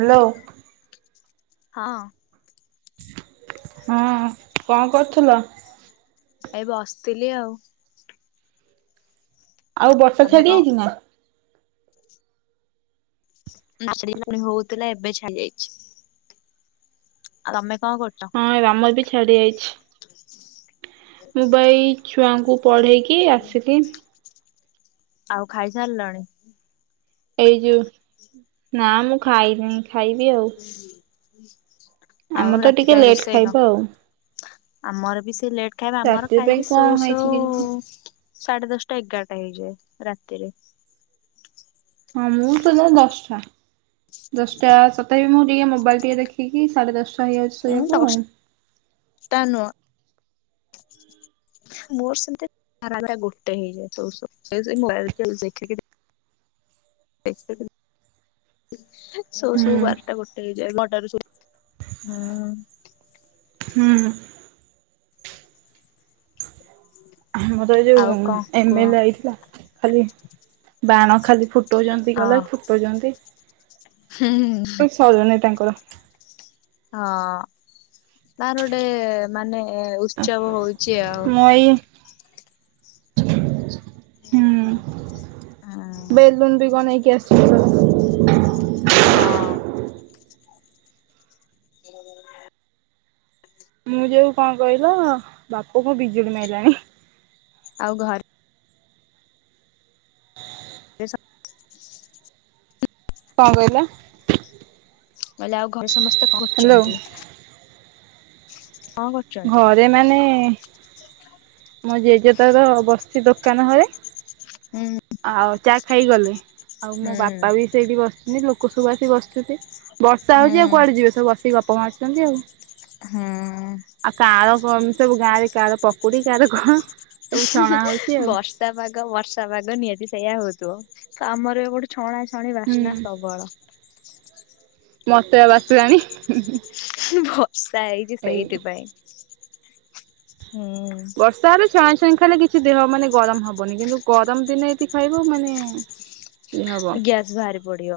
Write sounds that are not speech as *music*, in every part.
Hello ହଁ ହଁ କଣ କରୁଥିଲ? ଏ ବସିଥିଲି ଆଉ ଆଉ ବର୍ଷା ତମେ ଛାଡ଼ି ଯାଇଛି କଣ ନା? *inaudible* ନାସେଲି ହଉଥିଲା ଏବେ ଛାଡି ଯାଇଛି ଆଉ ତମେ କଣ କରୁଛ? ହଁ ଆମର ବି ଛାଡି ଯାଇଛି ମୁଁ ବା ଏଇ ଛୁଆଙ୍କୁ ପଢ଼େଇକି ଆସିଲି। ଆଉ ଖାଇସାରିଲଣି? ଏଇ ଯୋଉ ନା ମୁଁ ଖାଇନି ଖାଇବି ଆଉ ହୁଁ *inaudible* ଆମର ତ ଟିକେ ଲେଟ୍ ଖାଇବା ଆଉ। ଆମର ବି ସେ ଲେଟ୍ ଖାଇବା ଆମର ରାତି ପାଇଁ ଖାଇକି କଣ ଶୋଉ ହେଇଛି କେଜାଣି? ଶୋଉ ସାଢେ଼ ଦଶଟା ଏଗାରଟା ହେଇଯାଏ ରାତିରେ ହଁ ମୁଁ ଶୋଇଲା ବେଳକୁ ଦଶଟା। ଦଶଟା ସତଥାପି ମୁଁ ଟିକେ ମୋବାଇଲ୍ ଟିକେ ଦେଖିକି ସାଢେ଼ ଦଶ ହଁ ଦଶ ଟା ନୁହଁ। ମୋର ସେମିତି ରା ଗୋଟେ ହେଇଯାଏ ଶୋଇ ଶୋଇ ମୋବାଇଲ ଦେଖି *unintelligible* ସବ ସବ ହୁଁ ବାରଟା ଗୋଟେ ହେଇଯାଏ ନଅଟ ର ସ ହଁ *inaudible* ହୁଁ। ହୁଁ ଯୋଉ ଆଉ କଣ ଏମ କୁହ ଏଲ ଏ ଆଇଥିଲା ଖାଲି ବାଣ ଖାଲି ଫୁଟଉଛନ୍ତି କହିଲ କଉଛନ୍ତି। ହଁ ସରିନେଇ ତାଙ୍କର। ହଁ ତାର ଗୋଟେ ମାନେ ଉ ମଇ *unintelligible* *unintelligible* ହଁ। ଲୁ *unintelligible* ବି କଣ ନେଇକି ଆସି *inaudible* ହଁ *unintelligible* ମୁଁ ଯୋଉ କଣ କହିଲ ବାପୁ କୁ ବିଜୁଳି ମାଇଲାଣି। ଆଉ ଘର *unintelligible* ସେ *unintelligible* କଣ କହିଲ? କହିଲି ଆଉ ଘରେ ସମସ୍ତେ କଣ ହ୍ୟାଲୋ କରୁଛନ୍ତି? କଣ କର ଘରେ ମାନେ ମୋ ଜେଜେ ତାର ବସିଛି ଦୋକାନ ଘରେ ହୁଁ। ଆଉ ଚା ଖାଇଗଲେ ଆଉ ମୋ ହୁଁ ବାପା ବି ସେଇଠି ବସିଛନ୍ତି ଲୋକ ସବୁ ଆସି ବସିଛନ୍ତି ବର୍ଷା ହଉଛି ହୁଁ ଆଉ କୁଆଡେ ଯିବେ ସବୁ ବସିକି ଗପ ମାରୁଛନ୍ତି ଆଉ ହଁ। ଆଉ କାଆଳ କ ସବୁ ଗାଁ ରେ କାହାର ପକୁଡି କାହାର କଣ ସବୁ ଛଣା ହଉଛି ଆଉ। ବର୍ଷା ପାଗ ବର୍ଷା ପାଗ ନିହାତି ସେଇୟା ହଉଥିବ ତ ଆମର ଏ ଗୋଟେ ଛଣା ଛଣି ହୁଁ ବାସ୍ନା ସବଳ। ମତେ ବା ବାସିଲାଣି। ବର୍ଷା ହେଇଛି ଏଇ ସେଇଥିପାଇଁ। ହୁଁ ବର୍ଷାରେ ଛଣାଁ ଛଇଁ ଖାଇଲେ କିଛି ଦେହ ମାନେ ଗରମ ହେବନି କିନ୍ତୁ ଗରମ ଦିନେ ଏଇଠି ଖାଇବୁ ମାନେ *unintelligible* ଇଏ ହବ ଗ୍ୟାସ ବାହାରି ପଡିବ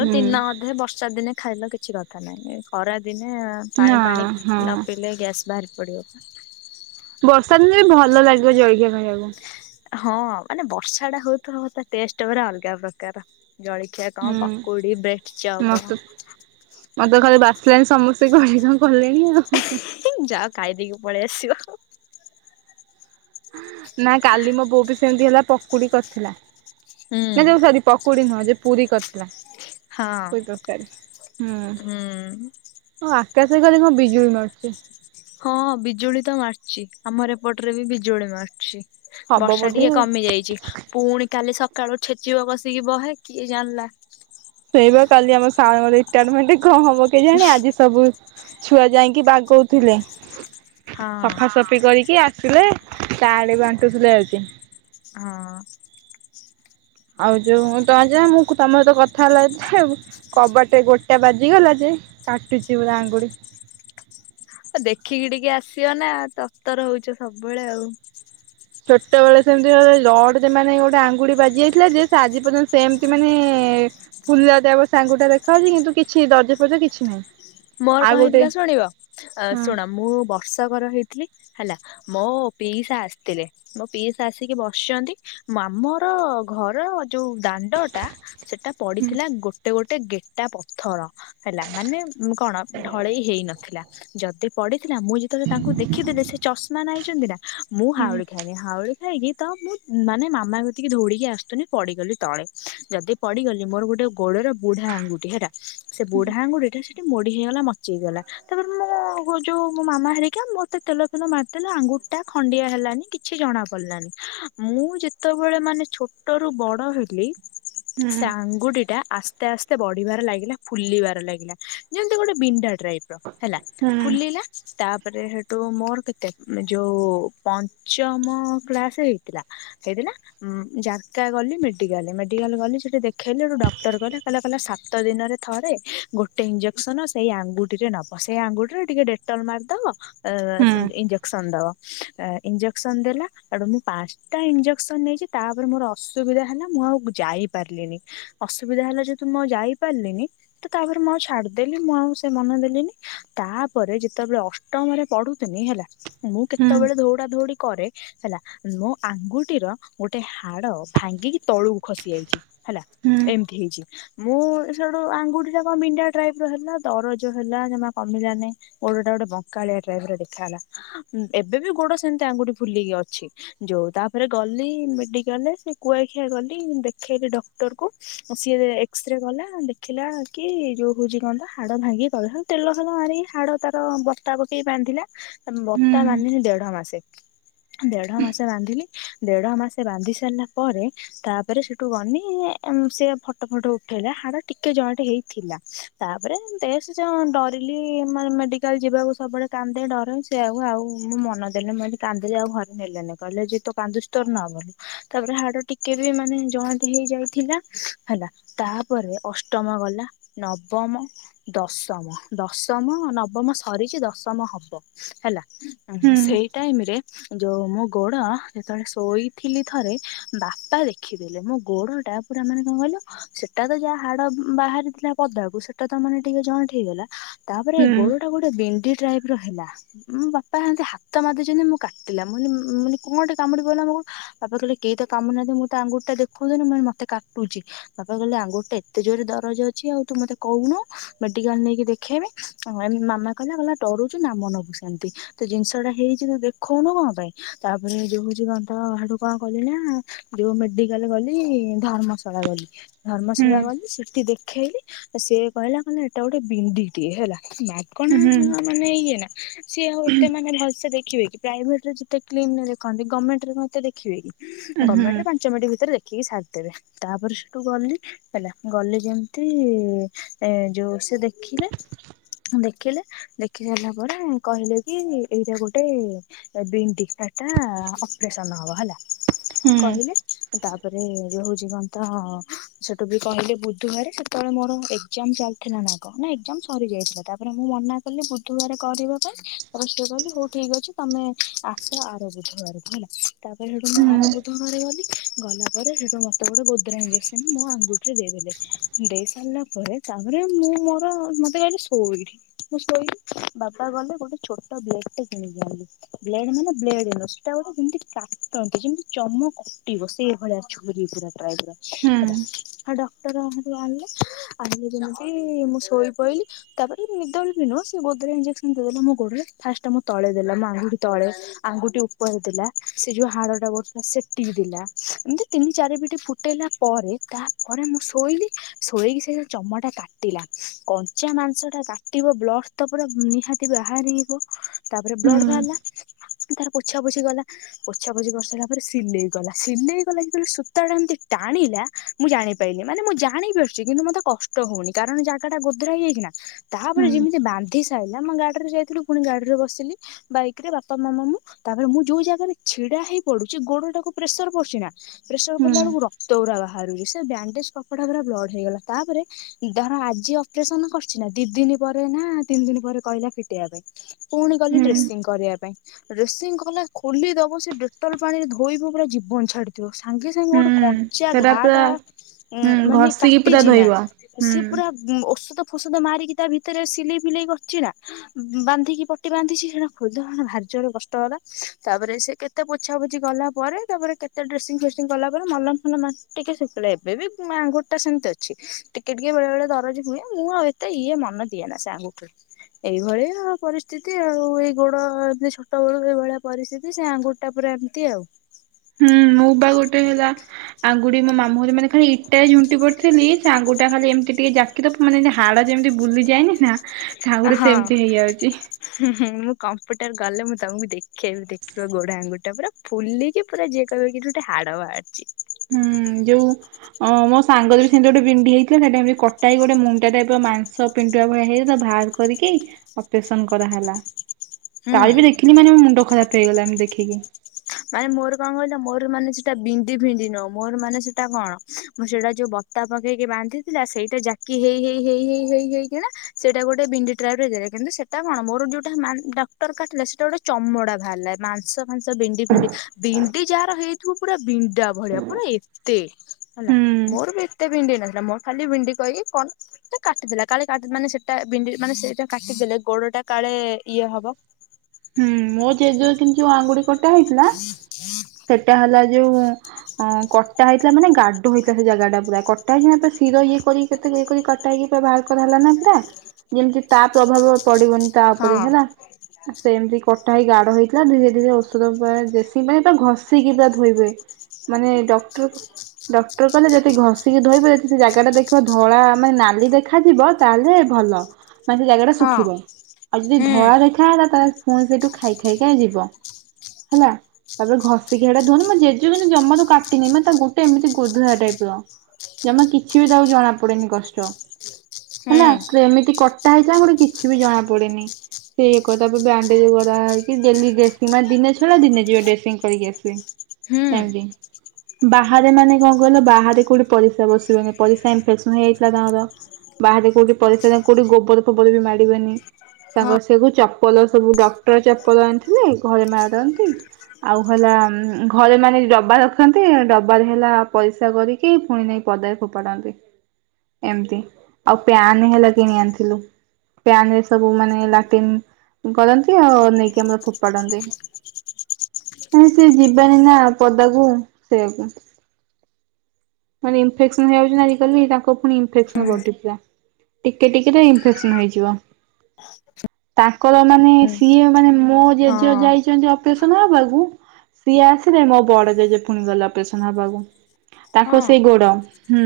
ହୁଁ ଦିନ ଅଧେ ବର୍ଷା ଦିନେ ଖାଇଲ କିଛି କଥା ନାହିଁ ଖରାଦିନେ ନା ପାଣି ପାଣି ହଁ ନ ପିଇଲେ ଗ୍ୟାସ୍ ବାହାରି ପଡିବ। ବର୍ଷା ଦିନେ ବି ଭଲ ଲାଗିବ ଜଳଖିଆ ଖାଇବାକୁ। ହଁ ମାନେ ବର୍ଷାଟା ହଉଥିବ ତା ଟେଷ୍ଟ ପୁରା ଅଲଗା ପ୍ରକାର। ଜଳଖିଆ କଣ ହୁଁ ପାକୁଡି ବ୍ରେଡଚପ ମତେ ହବ। ମତେ ଘରେ ବାସିଲାଣି ସମସ୍ତେ କହିକି କଣ କଲେଣି ଆଉ ଯାଅ ଖାଇଦେଇକି ପଳେଇ ଆସିବ। ନା କାଲି ମୋ ବୋଉ ବି ସେମିତି ହେଲା ପକୁଡି କରିଥିଲା। ହୁଁ ନା ଯଉ ସରି ପକୁଡି ନୁହଁ ଯେ ପୁରୀ କରିଥିଲା। ହଁ ପୁରୀ ତରକାରି ହୁଁ। ଓହ ଆକାଶ ଗଲେ କଣ ବିଜୁଳି ମାରୁଛି। ହଁ ବିଜୁଳି ତ ମାରୁଛି ଆମର ଏପଟରେ ବି ବିଜୁଳି ମାରୁଛି। ହବ ବର୍ଷା ବୋଧେ ଟିକେ ଆଉ କମି ଯାଇଛି। ପୁଣି କାଲି ସକାଳୁ ଛେଚିବ କସିକି ବହେ କିଏ ଜାଣିଲା। ସେଇପା କାଲି ଆମ ସାରଙ୍କ ରିଟାୟାରମେଣ୍ଟ କଣ ହବ କେଜାଣି ଆଜି। ସବୁ ଛୁଆ ଯାଇକି ବାଗଉଥିଲେ ହଁ ସଫାସଫା। କରିକି ଆସିଲେ ତାଳି ବାଣ୍ଟୁଥିଲେ ଆଜି। ହଁ। ଆଉ ଯୋଉ ତମେ ଜା ମୁଁ ତମ ସହିତ କଥା ହେଲା। କବାଟ ଗୋଡଟା ବାଜିଗଲା ଯେ କାଟୁଚି ପୁରା ଆଙ୍ଗୁଳି। ଆଉ ଦେଖିକି ଟିକେ ଆସିବ ନା ତତର ହଉଛ ସବୁବେଳେ ଆଉ। ଛୋଟ ବେଳେ ସେମିତି ଗୋଟେ ରଡ଼ ମାନେ ଗୋଟେ ଆଙ୍ଗୁଡି ବାଜି ଯାଇଥିଲା ଯେ ଆଜି ପର୍ଯ୍ୟନ୍ତ ସେମିତି ମାନେ। ଫୁଲ ଦାଗ ସେ ଆଙ୍ଗୁଠିଟା ଦେଖାହାଉଉଛି କିନ୍ତୁ ଦରଜ ଫରଜ କିଛି ନାହିଁ। ମୋର ଆଉ କଣ ଗୋଟେ ହେଇଥିଲା ଶୁଣିବ ହଁ ଶୁଣ ମୁଁ ବର୍ଷକର ହେଇଥିଲି ହେଲା। ମୋ ପିଇସା ଆସିଥିଲେ। ମୋ ପିଇସା ଆସିକି ବସିଛନ୍ତି। ଆମର ଘର ଯୋଉ ଦାଣ୍ଡ ଟା। ସେଟା ହୁଁ ପଡିଥିଲା ଗୋଟେ ଗୋଟେ ଗେଟା ପଥର ହେଲା ମାନେ। କଣ ଢଳେଇ ହେଇ ନଥିଲା। ଯଦି ପଢିଥିଲା ମୁଁ ଯେତେବେଳେ ତାଙ୍କୁ ଦେଖିଦେଲେ ସେ ଚଷମା ନାଇଛନ୍ତି ନା। ମୁଁ ହୁଁ ହାଉଳି ଖାଇନି ହାଉଳି। ଖାଇକି ତ ମୁଁ ମାନେ ମାମା କତିକି ଧୌଡିକି ଆସୁଥିଲି ପଡିଗଲି ତଳେ ଯଦି। ପଡିଗଲି ମୋର ଗୋଟେ ଗୋଡର ବୁଢା ଆଙ୍ଗୁଠି। ହେଲା ସେ ବୁଢା ଆଙ୍ଗୁଠିଟା ସେ। ମୋଡି ହେଇଗଲା ମକଚି ହେଇଗଲା। ତାପରେ ମୁଁ ଯୋଉ ମୋ ମାମା ହେରିକା ମୋତେ ତେଲ। ତେଲ ଫେଲ ମାରିଦେଲେ ଆଙ୍ଗୁଠିଟା ଖଣ୍ଡିଆ ହେଲାନି କିଛି ଜଣା ପଡ଼ିଲାନି ମୁଁ ଯେ। ଯେତେବେଳେ ମାନେ ଛୋଟରୁୁ ବଡ ହେଲି। ସେ ହୁଁ ଆଙ୍ଗୁଠିଟା ଆସ୍ତେ ଆସ୍ତେ ବଢିବାର ଲାଗିଲା ଫୁଲିବାର ଲାଗିଲା। ଯେମିତି ଗୋଟେ ବିଣ୍ଡା ଟାଇପର ହେଲା। ହୁଁ ଫୁଲିଲା। ତାପରେ ସେଠୁ ମୋର କେତେ ଯୋଉ ପଞ୍ଚମ କ୍ଳାସ ହେଇଥିଲା। ହେଇଥିଲା। ହ୍ନୁ ଜାରକା ଗଲି ମେଡିକାଲ। ମେଡିକାଲ ଗଲି ସେଠି ଦେଖେଇଲି ହେଠୁ ଡକ୍ଟର କହିଲା ସାତ। ସାତ ଦିନରେ ଥରେ ଗୋଟେ। ଗୋଟେ ଇଞ୍ଜେକ୍ସନ ସେଇ ଆଙ୍ଗୁଠରେ ନବ। ସେଇ ଆଙ୍ଗୁଠରେ ଟିକେ ଡେଟଲ ମାରିଦବ। ହୁଁ ଇଞ୍ଜେକ୍ସନ ଦବ। ଇଞ୍ଜେକ୍ସନ ଦେଲା ହେଠୁ ମୁଁ ପାଁ। ଟା ଇଞ୍ଜେକ୍ସନ ନେଇଛି ତାପରେ ମୋର ଅସୁବିଧା ହେଲା ମୁଁ ଆଉ ଯାଇ ପାରିଲିନି। ଅସୁବିଧା ହେଲା ଯେହେତୁ ମୁଁ ଆଉ ଯାଇ ପାରିଲିନି ତ ତାପରେ ମୁଁ ଆଉ। ଛାଡିଦେଲି ମୁଁ ଆଉ ସେ ମନ ଦେଲିନି ତାପରେ ଯେତେବେଳେ ଅଷ୍ଟମରେ ପଢୁଥିଲି ହେଲା। ମୁଁ ହୁଁ। କେତେବେଳେ ଦଉଡା ଦଉଡି। କରେ ହେଲା ମୋ ଆଙ୍ଗୁଠିର ଗୋଟେ ହାଡ ଭାଙ୍ଗିକି ତଳୁକୁ ଖସି ଯାଇଛି। ହେଲା ଏମିତି ହେଇଚି ମୁଁ ସେଠୁ ଆଙ୍ଗୁଠି ଟା କଣ ବିଣ୍ଣ୍ଡା ଟାଇପ ର ହେଲା ଦରଜ ହେଲା ଜମା କମିଲାନି। ଗୋଡଟା ଗୋଟେ ବଙ୍କାଳିଆ ଟାଇପ୍ ର ଦେଖା ହେଲା ଏବେ ବି ଗୋଡ ସେମିତି ଆଙ୍ଗୁଠି ଫୁଲିକି ଅଛି। ଯୋଉ ତାପରେ ଗଲି ମେଡିକାଲରେ ସେ କୁଆଖିଆ ଗଲି ଦେଖେଇଲି ଡକ୍ଟର କୁ ସିଏ ଏକ୍ସରେ କଲା ଦେଖିଲା କି ଯୋଉ ଉଛି କଣ ତ ହାଡ ଭାଙ୍ଗି ଗଲା ହୋଉ ତେଲ ଫେଲ ମାରିକି ହାଡ ତାର ବତା ବୁତି ବାନ୍ଧିଲା ବତ୍ତା ବାଧିନି ଦେଢ ମାସେ। ଦେଢ ମାସ ବାନ୍ଧିଲି ଦେଢ ମାସ ବାନ୍ଧି ସାରିଲା ପରେ ତାପରେ ସେଠୁ ଗନି ଏ ମ୍ ସେ ଫଟୋ ଫଟ ଉଠେଇଲା ହାଡ ଟିକେ ଜଏଣ୍ଟ ହେଇଥିଲା। ତାପରେ ଦେ ସେ ଯ ଡରିଲି ମାନେ ମେଡିକାଲ ଯିବାକୁ ସବୁବେଳେ କାନ୍ଦି ଡରେ ସେଆକୁ ଆଉ ମୁଁ ମନ ଦେଲେନି ମୁଁ ଯେନ୍ତି କାନ୍ଦିଲି ଆଉ ଘରେ ନେଲେନି କହିଲେ ଯେ ତୋର କାନ୍ଦୁ ତୋର ନ ଭଲ ହୋଉ। ତାପରେ ହାଡ ଟିକେ ବି ମାନେ ଜଏଣ୍ଟ ହେଇ ଯାଇଥିଲା ହେଲା। ତାପରେ ଅଷ୍ଟମ ଗଲା ନବ ନବମ ଦଶମ ଦଶମ ନବମ ସରିଚି ଦଶମ ହବ ହେଲା। ହୁଁ ସେଇ ଟାଇମ୍ ରେ ଯୋଉ ମୋ ଗୋଡ ଯେତେବେଳେ ଶୋଇଥିଲି ଥରେ ବାପା ଦେଖିଦେଲେ ମୋ ଗୋଡ ଟା ପୁରା ମାନେ କଣ କହିଲ ସେଟା ତ ଯାହା ହାଡ ବାହହାରି ଥିଲା ପଦାକୁ ସେଟା ତ ମାନେ ଟିକେ ଜଏଣ୍ଟ ହେଇଗଲା ତାପରେ ଗୋଡ ଟା ଗୋଟେ ଭେଣ୍ଡି ଟାଇପ୍ ରହିଲା ମୋ ବାପା ହେନ୍ତି ହାତ ମାରଦେଇଚନ୍ତି ମୁଁ କାଟିଲା ମୁଁ କହିଲି ମୁଁ କହିଲି କଣ ଗୋଟେ କାମୁଡି ପକେଇଲା ମୋ ବାପା କହିଲେ କେହି ତ କାମୁନାହାନ୍ତି ମୁଁ ତ ଆଙ୍ଗୁଟା ଦେଖୁଥିନି ମୁଁ କହିଲି ମତେ କାଟୁଚି। ବାପା କହିଲେ ଆଙ୍ଗୁଠି ଟା ଏତେ ଜୋର ଦରଜ ଅଛି ଆଉ ତୁ ମତେ କହୁନୁ ମେଡିକାଲ ନେଇକି ଦେଖେଇବି ଏ ମାମା କହିଲା କହିଲା ଡରୁଚି ନାମ ମମୁ ସେମିତି। ତ ଜିନିଷ ଟା ହେଇଚି ତୁ ଦେଖଉନୁ କଣ ପାଇଁ ତାପରେ ଯୋଉ ହଉଚି କଣ ତ ହେଟୁ କଣ କଲି ନା ଯୋଉ ମେଡିକାଲ ଗଲି ଧର୍ମଶାଳା ଗଲି ଧର୍ମଶାଳା ଗଲି ସେଠି ଦେଖେଇଲି ସିଏ କହିଲା କହିଲା ଏଟା ଗୋଟେ ବିଣ୍ଡିଟିଏ ହେଲା ମାଗଣା ମାନେ ଇଏ ନା ସିଏ ଆଉ ଏତେ ମାନ ଭଲସେ ଦେଖିବେ କି ପ୍ରାଇଭେଟ୍ ରେ ଯେତେ କ୍ଲିନ୍ ରେ ଦେଖନ୍ତି ଗମେଣ୍ଟ ରେ ଦେଖିବେ କି ଗମେଣ୍ଟ ରେ ପାଞ୍ଚ ପଞ୍ଚ ମିନିଟ୍ ଭିତରେ ଦେଖିକି ସାରିଦେବେ ତାପରେ ସେଠୁ ଗଲି ହେଲା ଗଲି ଯେମିତି ଏ ଯୋଉ ସେ ଦେଖିଲେ ଦେଖିଲେ ଦେଖି ସାରିଲା ପରେ କହିଲେ କି ଏଇଟା ଗୋଟେ ବିଣ୍ଡି ଏଟା ଅପ୍ରେସନ୍ ହବ ହେଲା କହିଲେ ତାପରେ ଇଏ ହଉଚି କଣ ତ ସେଠୁ ବି କହିଲେ ବୁଧୁବାରେ ସେତେବେଳେ ମୋର ଏ ଏଗଜାମ୍ ଚାଲିଥିଲା ନା କଣ ନା ଏଗଜାମ୍ ସରି ଯାଇଥିଲା ତାପରେ ମୁଁ ମନା କଲି ବୁଧୂବାରେ କରିବା ପାଇଁ। ତା ପରେ ସିଏ କହିଲି ହଉ ଠିକ ଅଛି ତମେ ଆସ ଆର ବୁଧୁବାରକୁ ହେଲା। ତାପରେ ହେଠୁ ମୁଁ ଆର ବୁଧବାରେ ଗଲି ଗଲା ପରେ ସେଠୁ ମତେ ଗୋଟେ ଗୋଦ୍ରା ଇଞ୍ଜେସନ୍ ମୋ ଆଙ୍ଗୁଠି ରେ ଦେଇଦେଲେ ଦେଇ ସାରିଲା ପରେ ତାପରେ ମୁଁ ମୋର ମତେ କହିଲେ ସୋ ଏଇଠି ମୁଁ ଶୋଇଲି ବାପା ଗଲେ ଗୋଟେ ଛୋଟ ବ୍ଲେଡ଼ ଟେ କିଣିକି ଆଣିଲେ। ବ୍ଲେଡ ମାନେ ବ୍ଲେଡ଼ ନୁହଁ ସେଟା ଗୋଟେ ଯେମିତି କାଟନ୍ତି ଯେମିତି ଚମ କଟିବ ସେଇଭଳିଆ ଛୁରୀ ପୁରା। ଟାଇପ୍ ର ହେଲା ହେଟୁ ଡକ୍ଟର ହେଟୁ ଆଣିଲେ ଆଣିଲେ ଯେମିତି ମୁଁ ଶୋଇପଇଲି ତାପରେ ନିଦରେ ବି ନୁହଁ ସେ ଗୋଦରା ଇଞଜେସନ୍ ଦେଇଦେଲା ମୋ ଗୋଡରେ ଫାଷ୍ଟଟା ମୋ ତଳେ ଦେଲା ମୋ ଆଙ୍ଗୁୁଠି ତଳେ ଆଙ୍ଗୁଠି ଉପରେ ଦେଲା ସେ ଯୋଉ ହାଡ ଟା ବଢ଼ିଥିଲା ସେଟି ଦେଲା ଏମିତି ତିନି ଚାରି ପିଠି ଫୁଟେଇଲା ତା ପରେ ତାପରେ ମୁଁ ଶୋଇଲି ଶୋଇକି ସେ ଚମଟା କାଟିଲା। କଞ୍ଚା ମାଂସ ଟା କାଟିବ ବ୍ଲସ୍ ତ ପୁରା ନିହାତି ବାହାରିଇବ। ତାପରେ ବ୍ଲଡ୍ ଭାଆରିଲା। ତାର ପୋଛା ପୋଛି ଗଲା। ପୋଛା ପୋଛି କରିସାଇଲା ପରେ ସିଲେଇ ଗଲା ସିଲେଇ କଲା ଯେତବେଳେ ସୂତା ଟା ଏମିତି ଟାଣିଲା ମୁଁ ଜାଣିପାଇଲି। ମାନେ ମୁଁ ଜାଣି ପାରୁଚି କିନ୍ତୁ ମତେ କଷ୍ ଟ ହଉନି କାରଣ ଜାଗା ଟା ଗୋଦରା ହେଇଯାଇଚି ନା ତାହାପରେ ଯେମିତି ବାନ୍ଧି ସାଇଲା ଆମ ଗାଡିରେ ଯାଇଥିଲୁ ପୁଣି ଗାଡି ରେ ବସିଲି ବାଇକ୍ ରେ ବାପା ମାମା ମୁଁ ତାପରେ ମୁଁ ଯୋଉ ଜାଗାରେ ଛିଡା ହେଇ ପଡ଼ୁଚି ଗୋଡଟାକୁ ପ୍ରେସର୍ ପସୁଚି ନା ପ୍ରେସର୍ ପଡିଲା ବେଳକୁ ରକ୍ତ ଗୁରା ବାହାରୁଚି ସେ ବ୍ୟାଣ୍ଡେଜ୍ କପଡା ଗୁରା ବ୍ଲଡ଼ ହେଇଗଲା ତାପରେ ଧର ଆଜି ଅପରେସନ କରିଛି ନା ଦି ଦିନି ପରେ ନା ତିନି ଦିନି ପରେ କହିଲା ଫିଟିଇଆ ପାଇଁ। ପୁଣି ଗଲି ଡ୍ରେସିଂ କରିଆ ପାଇଁ। ଡ୍ରେସିଂ କଲେ ଖୋଲି ଦବ ସେ ଡେଟଲ୍ ପାଣିରେ ଧୋଇବୁ ପୁରା ଜୀବନ ଛାଡି ତୁ ସାଙ୍ଗେ ସାଙ୍ଗେ ଗୋଟେ କଞ୍ଚା ଘା ଟା ଉଁ ମାନେ କାଟିଚି ନା ସିଏ ପୁରା ଉମ୍ ଔଷଧ ଫୋଷଧ ମାରିକି ତା ଭିତେରେ ସିଲେଇ ଫିଲେଇ କରିଚି ନା ବାନ୍ଧିକି ପଟି ବାନ୍ଧିଛି ସେଟା ଖୋଲିହଉନି ଭାରିଜୋରରେ କଷ୍ଟ ହେଲା ତାପରେ ସେ କେତ୍ କେତେ ପୋଛାପୋଛି କଲା ପରେ ତାପରେ କେତେ ଡ୍ରେସିଂ ଫ୍ରେସିଂ କଲା ପରେ ମଲମ ଫଲମ୍ ନା ଟିକେ ଶୁ *unintelligible* ଏବେ ବି ମୋ ଆଙ୍ଗୁଟିଟା ସେମତି ଅଛି। ଟିକେ ଟିକେ ବେଳେ ବଳେ ଦରଜ ହୁଏ ମୁଁ ଆଉ ଏତେ ଇଏ ମନ ଦିଏ ନା ସେ ଆଙ୍ଗୁଠି *unintelligible* ଏଇଭଳିଆ ପରିସ୍ଥିତି ଆଉ ଏଇ ଗୋଡ ଏମତି ଛୋଟ ବେଳୁ ଏଇଭଳିଆ ପରିସ୍ଥିତି ସେ ଆଙ୍ଗୁଟ୍ ଟା ପୁରା ଏମତି ଆଉ। ହୁଁ ମୋ ବା ଗୋଟେ ହେଲା। ଆଙ୍ଗୁଟି ମୋ ମାମୁଁ ଘରେ ମାନେ ଖାଲି ଇଟା ଝୁଣ୍ଟି ପଡିଥିଲି ସେ ଆଙ୍ଗୁଟିଟା ଖାଲି ଏମତି ଟିକେ ଜାକ୍ କି ଦବୁ ମାନେ *unintelligible* ହାଡ଼ ଯେମତି ବୁଲିଯାଏନି ନା ସେ ଆଙ୍ଗୁଠି ହଁ ସେମିତି ହେଇଯାଉଛି ଉଁ ହୁଁ ମୁଁ କମ୍ପ୍ୟୁଟର ଗଲେ ମୁଁ ତମକୁ ଦେଖ୍ *unintelligible* ଦେଖିବ ଗୋଡ ଆଙ୍ଗୁଟିଟା ପୁରା ଫୁଲିକି ପୁରା ଯିଏ କହିବ କି ଏଠି ଗୋଟେ ହାଡ଼ ବାହାରିଚି। ହୁଁ ଯୋଉ ହଁ ମୋ ସାଙ୍ଗର ବି ସେମତି ଗୋଟେ ବିଣ୍ଡି ହେଇଥିଲା ନା ଟାଇମ୍ ରେ କଟା ହେଇ ଗୋଟେ ମୁଣ୍ଡା ଟାଇପ୍ ର ମାଂସ ପିଣ୍ଡୁଳା ଭଳିଆ *unintelligible* କରିକି ଅପରେସନ୍ କରାହେଲା। ହୁଁ। ତାର ବି ଦେଖିଲି ମାନେ ମୋ ମୁଣ୍ଡ ଖରାପ୍ ହେଇଗଲା ଏମନି ଦେଖିକି। ମାନେ ମୋର କଣ କହିଲ ମୋର ମାନେ ସେଟା ବିଣ୍ଡି ଫିଣ୍ଡି ନୁହଁ ମୋର ମାନେ ସେଟା କଣ ମୁଁ ସେଇଟା ଯୋଉ ବ ତା ପକେଇକି ବାନ୍ଧିଥିଲା ସେଇଟା ଜାକି ହେଇ ହେଇ ହେଇ ହେଇ ହେଇ ହେଇକିନା ସେଇଟା ଗୋଟେ ବିଣ୍ଡି ଟ୍ରାଇପ୍ ରେ ଦେଲେ କିନ୍ତୁ ସେ ତା କଣ ମୋର ଯୋଉଟା ମାନ୍ ଡକ୍ଟର କାଟିଲେ ସେଟା ଗୋଟେ ଚମଡା ବାହାରିଲା ମାଂସ ଫାଂସ ବିଣ୍ଡି ବିଣ୍ଡି ବିଣ୍ଡି ଯାହାର ହେଇଥିବ ପୁରା ବିଣ୍ଡା ଭଳିଆ ପୁରା ଏତେ ହେଲା ହୁଁ ମୋର ବି ଏତେ ବିଣ୍ଡି ହେଇନଥିଲା ମୋର ଖାଲି ବିଣ୍ଡି କହକି କନ୍ ସେ କାଟିଦେଲା କାଳେ କାଟି ମାନେ ସେଟା ବିଣ୍ଡି ମାନେ ସେଇଟା କାଟିଦେଲେ ଗୋଡଟା କାଳେ ଇଏ ହବ? ହୁଁ ମୋ ଜେଜେ କିନ୍ତୁ ଆଙ୍ଗୁଡି କଟା ହେଇଥିଲା ସେଟା ହେଲା ଏ ଯୋଉ ଅଁ କଟା ହେଇଥିଲା ମାନେ ଗାଡ ହେଇଥିଲା ସେ ଜାଗା ଟା ପୁରା କଟା *unintelligible* ଶିର ଇଏ କରି କେତେ ଇଏ କରି କଟା ହେଇକି ପୁରା ବାହାର କରା ହେଲା ନା ପୁରା ଯେମିତି ତା ପ୍ରଭାବ ପଡିବନି ତା ହଁ ଉପରେ ହେଲା ସେମତି କଟା ହେଇ ଗାଡ ହୋଇଥିଲା ମୁଁ ଏ ଯୋଉ ଔଷଧ *unintelligible* ଦେଶୀ ମାନେ ତାକୁ ଘଷିକି ପୁରା ଧୋଇବେ। ମାନେ ଡକ୍ଟର ଡକ୍ଟର କହିଲେ ଯେତିକି ଘଷିକି ଧୋଇବେ ଯଦି ସେ ଜାଗା ଟା ଦେଖିବ ଧଳା ମାନେ ନାଲି ଦେଖାଯିବ ତାହେଲେ ଭଲ ମାନେ ସେ ଜାଗା ଟା ହଁ ଶୁଖିବ ଆଉ ଯଦି ହୁଁ ଧଳା ଦେଖାହେଲା ତାହାଲ୍ ପୁଣି ସେଟୁ ଖାଇ ଖାଇକା ଯିବ ହେଲା। ତାପରେ ଘଷିକି ହେଇଡା ଧୁଅନ୍ତି। ମୋ ଜେଜେ *unintelligible* ଜମାରୁୁ କାଟିନି ମୁଁ *unintelligible* ତାଙ୍କ ଗୋଟେ ଏମିତି ଗୋଧୋରା ଟାଇପ୍ ର ଜମା କିଛି ବି ତାଙ୍କୁ ଜଣା ପଡେନି କଷ୍ଟ। ହୁଁ ହେଲା। ପୁରା ଏମିତି କଟା ହେଇଥିଲା ଯେ ଗୋଟେ କିଛି ବି ଜଣା ପଡନି। ଏଇ କଦାବି ବ୍ୟାନ୍ ବ୍ୟାଣ୍ଡେଜ୍ କରା ହେଇକି ଡେଲି ଡେସ୍ ଦିନେ ଛଡା ଦିନେ ଯିବେ ଡେସିଙ୍ଗ୍ କରିକି ଆସିବେ। ହୁଁ। ଏମିତି। ବାହାରେ ମାନେ କଣ କଇଲ ବାହାରେ କୋଉଠି ପରିସ୍ରା ବସିବେନି ପରିସ୍ରା ଇନଫେକ୍ସନ୍ ହେଇଯାଇଥିଲା ତାଙ୍କର। ବାହାରେ କୋଉଠି ପରିସ୍ରା କୋଉଠି ଗୋବର ଫୋବର ବି ମାଡିବେନି ହଁ ତାଙ୍କର ସବୁ ଚପଲ ସବୁ ଡକ୍ଟର ଚପଲ ଆଣିଥିଲେ ଘରେ ମାଡନ୍ତି। ଆଉ ହେଲା ଘରେ ମାନେ ଡବା ରଖନ୍ତି ଡବାରେ ହେଲା ପରିସ୍ରା କରିକି କି ଫୁଣି ନେଇ ପଦାରେ ଫୋପାଡନ୍ତି। ଏମିତି, ଆଉ ପ୍ୟାନ୍ ହେଲା କିଣି ଆଣିଥିଲୁ। ପ୍ୟାନ୍ ରେ ସବୁ ମାନେ ଲାଟିନ୍ କରନ୍ତି ଆଉ ନେଇକି ଆମର ଫୋପାଡ଼ନ୍ତି। କାଇନା ସେ ଯିବେନି ନା ପଦାକୁ ସେଇ ପାଇଁ। ମାନେ ଇଫେକ୍ସନ୍ ହେଇଯାଉଚି ନା ଆଜିକାଲି ତାଙ୍କପ୍ ପୁଣି ଇଫେକ୍ସନ୍ ବଡିପୁରା ଟିକେ ଟିକେ ରେ ଇଫେକ୍ସନ୍ ହେଇଯିବ। ଆଛା। କର ମାନେ ସିଏ ମାନେ ମୋ ଜେଜେ ହଁ ଯାଇଚନ୍ତି ଅଫ୍ ଅପ୍ରେସନ୍ ହବାକୁ ସିଏ ଆସିଲେ ମୋ ବଡ ଜେଜେ ଫୁଣି ଗଲେ ଅପ୍ରେସନ୍ ହବାକୁ। ତାଙ୍କର ହଁ ସେଇ ଗୋଡ। ହୁଁ।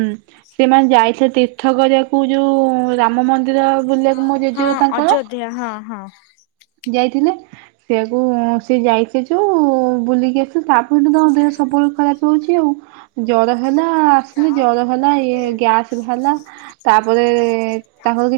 ସେମାନେ ଯାଇଥିଲେ ତୀର୍ଥ କରିଆକୁ ଯୋଉ ରାମ ମନ୍ଦିର ବୁଲିଆକୁ। ହଁ ଅଯୋଧ୍ୟା ହଁ ହଁ। ଯାଇଥିଲେ। ସେଇଆକୁ ସିଏ ଯାଇଚି ତ ଆଉ ବୁଲିକି ଆସିଲୁ ତାପର ତ ତାଙ୍କ ଦେହ ସବୁବେଳେ ଖରାପ୍ ହଉଚି ଆଉ। ଜଡ ହେଲା ଆସିଲି ଜର ହେଲା ଇଏ ଗ୍ୟାସ୍ ହେଲା ତାପରେ ତାଙ୍କର କିଛ୍